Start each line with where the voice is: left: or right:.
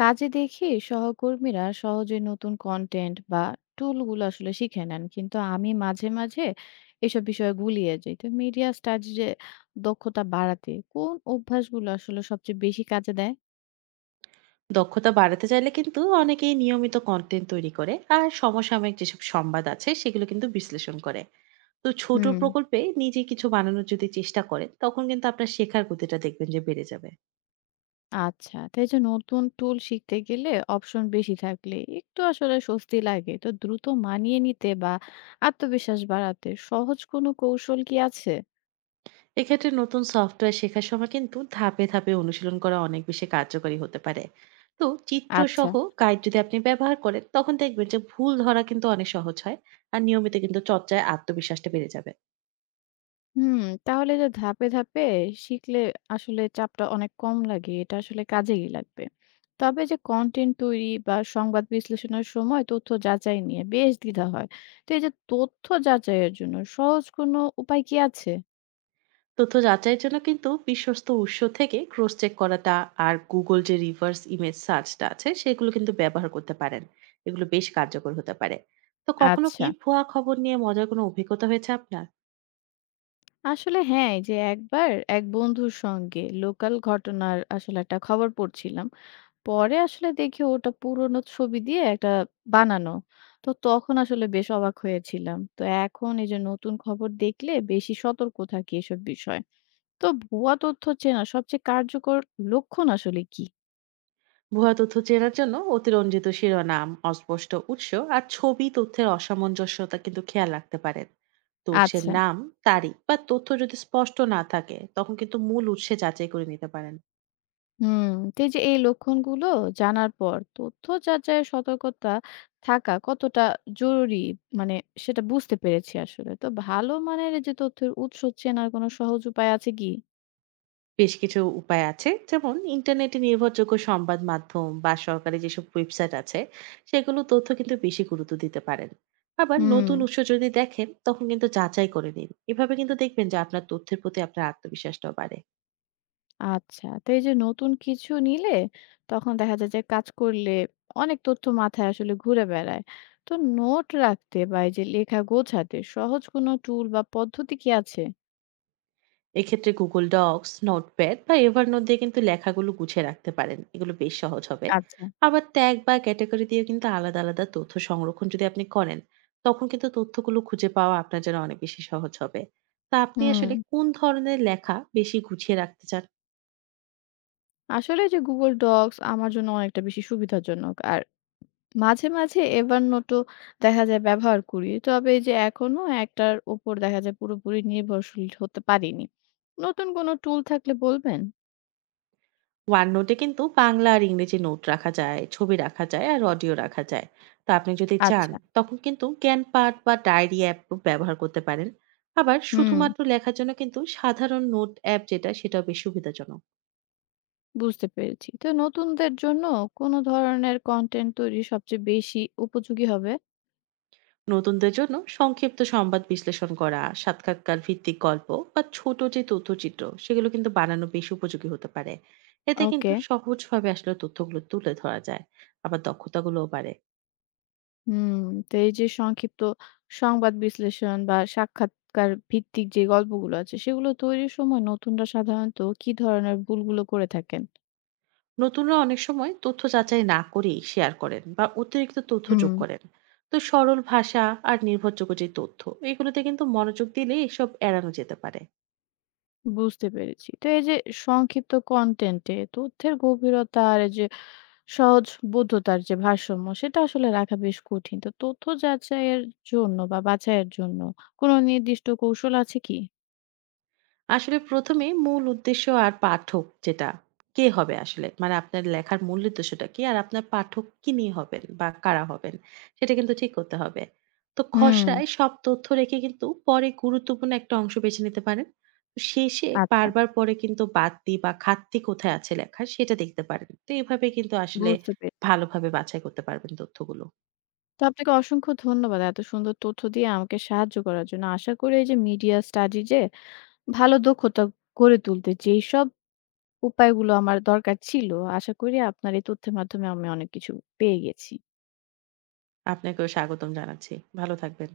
left: কাজে দেখি সহকর্মীরা সহজে নতুন কন্টেন্ট বা টুলগুলো আসলে শিখে নেন, কিন্তু আমি মাঝে মাঝে এসব বিষয়ে গুলিয়ে যাই। তো মিডিয়া স্টাডিজে দক্ষতা বাড়াতে কোন অভ্যাসগুলো আসলে সবচেয়ে বেশি কাজে দেয়?
right: দক্ষতা বাড়াতে চাইলে কিন্তু অনেকেই নিয়মিত কন্টেন্ট তৈরি করে আর সমসাময়িক যেসব সংবাদ আছে সেগুলো কিন্তু বিশ্লেষণ করে। তো ছোট
left: হুম।
right: প্রকল্পে নিজে কিছু বানানোর যদি চেষ্টা করে তখন কিন্তু আপনার শেখার গতিটা দেখবেন যে বেড়ে যাবে।
left: আচ্ছা, তাই যে নতুন টুল শিখতে গেলে অপশন বেশি থাকলে একটু আসলে স্বস্তি লাগে। তো দ্রুত মানিয়ে নিতে বা আত্মবিশ্বাস বাড়াতে সহজ কোনো কৌশল কি আছে?
right: এক্ষেত্রে নতুন সফটওয়্যার শেখার সময় কিন্তু ধাপে ধাপে অনুশীলন করা অনেক বেশি কার্যকরী হতে পারে। তো চিত্র
left: আচ্ছা।
right: সহ গাইড যদি আপনি ব্যবহার করেন তখন দেখবেন যে ভুল ধরা কিন্তু অনেক সহজ হয়। আর নিয়মিত কিন্তু চর্চায় আত্মবিশ্বাসটা বেড়ে যাবে।
left: হুম, তাহলে যে ধাপে ধাপে শিখলে আসলে চাপটা অনেক কম লাগে। এটা আসলে কাজেই লাগবে। তবে যে কনটেন্ট তৈরি বা সংবাদ বিশ্লেষণের সময় তথ্য যাচাই নিয়ে বেশ দ্বিধা হয়। তো এই যে তথ্য যাচাইয়ের জন্য সহজ কোনো উপায় কি আছে?
right: তথ্য যাচাইয়ের জন্য কিন্তু বিশ্বস্ত উৎস থেকে ক্রস চেক করাটা আর গুগল যে রিভার্স ইমেজ সার্চটা আছে সেগুলো কিন্তু ব্যবহার করতে পারেন। এগুলো বেশ কার্যকর হতে পারে। তো কখনো
left: আচ্ছা।
right: কি ভুয়া খবর নিয়ে মজার কোনো অভিজ্ঞতা হয়েছে আপনার?
left: আসলে হ্যাঁ, এই যে একবার এক বন্ধুর সঙ্গে লোকাল ঘটনার আসলে একটা খবর পড়ছিলাম। পরে আসলে দেখি ওটা পুরনো ছবি দিয়ে একটা বানানো। তো তখন আসলে বেশ অবাক হয়েছিলাম। তো এখন এই যে নতুন খবর দেখলে বেশি সতর্ক থাকি এসব বিষয়ে। তো ভুয়া তথ্য চেনার সবচেয়ে কার্যকর লক্ষণ আসলে কি?
right: ভুয়া তথ্য চেনার জন্য অতিরঞ্জিত শিরোনাম, অস্পষ্ট উৎস আর ছবি তথ্যের অসামঞ্জস্যতা কিন্তু খেয়াল রাখতে পারেন। তো উৎসের
left: আচ্ছা।
right: নাম, তারিখ বা তথ্য যদি স্পষ্ট না থাকে তখন কিন্তু মূল উৎসে যাচাই করে নিতে পারেন।
left: হুম। তো এই যে এই লক্ষণগুলো জানার পর তথ্য যাচাইয়ের সতর্কতা থাকা কতটা জরুরি, মানে সেটা বুঝতে পেরেছি আসলে। তো ভালো মানের এই যে তথ্যের উৎস চেনার কোনো সহজ উপায় আছে কি?
right: বেশ কিছু উপায় আছে, যেমন ইন্টারনেটে নির্ভরযোগ্য সংবাদ মাধ্যম বা সরকারি যেসব ওয়েবসাইট আছে সেগুলো তথ্য কিন্তু বেশি গুরুত্ব দিতে পারেন। আবার
left: হুম।
right: নতুন উৎস যদি দেখেন তখন কিন্তু যাচাই করে নিন, এভাবে কিন্তু দেখবেন যে আপনার তথ্যের প্রতি আপনার আত্মবিশ্বাসটাও বাড়ে।
left: আচ্ছা। তো এই যে নতুন কিছু নিলে তখন দেখা যায় যে কাজ করলে অনেক তথ্য মাথায় আসলে ঘুরে বেড়ায়। তো নোট রাখতে বা এই যে লেখা গোছাতে সহজ কোনো টুল বা পদ্ধতি কি আছে?
right: এক্ষেত্রে গুগল ডক্স, নোটপ্যাড বা এভারনোট দিয়ে কিন্তু লেখাগুলো গুছিয়ে রাখতে পারেন, এগুলো বেশ সহজ হবে।
left: আচ্ছা।
right: আবার ট্যাগ বা ক্যাটাগরি দিয়ে কিন্তু আলাদা আলাদা তথ্য সংরক্ষণ যদি আপনি করেন তখন কিন্তু তথ্যগুলো খুঁজে পাওয়া আপনার জন্য অনেক বেশি সহজ হবে। তা আপনি
left: হুম,
right: আসলে কোন ধরনের লেখা বেশি গুছিয়ে রাখতে চান?
left: আসলে যে Google Docs আমার জন্য অনেকটা বেশি সুবিধাজনক। আর মাঝে মাঝে Evernote ও দেখা যায় ব্যবহার করি। তবে এই যে এখনো একটার উপর দেখা যায় পুরোপুরি নির্ভরশীল হতে পারিনি। নতুন কোনো টুল থাকলে বলবেন?
right: OneNote এ কিন্তু বাংলা আর ইংরেজি নোট রাখা যায়, ছবি রাখা যায় আর অডিও রাখা যায়। তো আপনি যদি চান
left: আচ্ছা।
right: তখন কিন্তু জ্ঞান পাঠ বা ডায়েরি অ্যাপ ব্যবহার করতে পারেন। আবার
left: হুম।
right: শুধুমাত্র লেখার জন্য কিন্তু সাধারণ নোট অ্যাপ যেটা সেটাও বেশ সুবিধাজনক।
left: বুঝতে পেরেছি। তো নতুনদের জন্য কোন ধরনের কনটেন্ট তৈরি সবচেয়ে বেশি উপযোগী হবে?
right: নতুনদের জন্য সংক্ষিপ্ত সংবাদ বিশ্লেষণ করা, সাক্ষাৎকার ভিত্তিক গল্প বা ছোট যে তথ্যচিত্র সেগুলো কিন্তু বানানো বেশ উপযোগী হতে পারে। এতে
left: ওকে।
right: কিন্তু সহজভাবে আসলে তথ্যগুলো তুলে ধরা যায়। আবার দক্ষতাগুলোও বাড়ে।
left: হুম। তো এই যে সংক্ষিপ্ত সংবাদ বিশ্লেষণ বা সাক্ষাৎকার ভিত্তিক যে গল্পগুলো আছে সেগুলো তৈরির সময় নতুনরা সাধারণত কি ধরনের ভুলগুলো করে থাকেন?
right: নতুনরা অনেক সময় তথ্য যাচাই না করেই শেয়ার করেন বা অতিরিক্ত তথ্য
left: হুম,
right: যোগ করেন। তো সরল ভাষা আর নির্ভরযোগ্য যে তথ্য, এগুলোতে কিন্তু মনোযোগ দিলে এসব এড়ানো যেতে পারে।
left: বুঝতে পেরেছি। তো এই যে সংক্ষিপ্ত কনটেন্টে তথ্যের গভীরতা আর এই যে সহজবোধ্যতার যে ভারসাম্য সেটা আসলে রাখা বেশ কঠিন। তো তথ্য যাচাইয়ের জন্য বা বাছাইয়ের জন্য কোনো নির্দিষ্ট কৌশল আছে কি?
right: আসলে প্রথম এ মূল উদ্দেশ্য আর পাঠক যেটা, কে হবে আসলে? মানে আপনার লেখার মূল উদ্দেশ্যটা কি? আর আপনার পাঠক কি নিয়ে হবেন বা কারা হবেন? সেটা কিন্তু ঠিক করতে হবে। তো
left: হুম,
right: খসড়ায় সব তথ্য রেখে কিন্তু পরে গুরুত্বপূর্ণ একটা অংশ বেছে নিতে পারেন। তো শেষে
left: আচ্ছা,
right: বারবার পরে কিন্তু বাড়তি বা ঘাটতি কোথায় আছে লেখার সেটা দেখতে পারেন। তো এভাবে কিন্তু আসলে
left: বুঝতে পেরেছি।
right: ভালোভাবে বাছাই করতে পারবেন তথ্যগুলো।
left: তো আপনাকে অসংখ্য ধন্যবাদ এত সুন্দর তথ্য দিয়ে আমাকে সাহায্য করার জন্য। আশা করি এই যে মিডিয়া স্টাডি যে ভালো দক্ষতা গড়ে তুলতে যেইসব উপায়গুলো আমার দরকার ছিল, আশা করি আপনার এই তথ্যের মাধ্যমে আমি অনেক কিছু পেয়ে গেছি।
right: আপনাকেও স্বাগতম জানাচ্ছি। ভালো থাকবেন।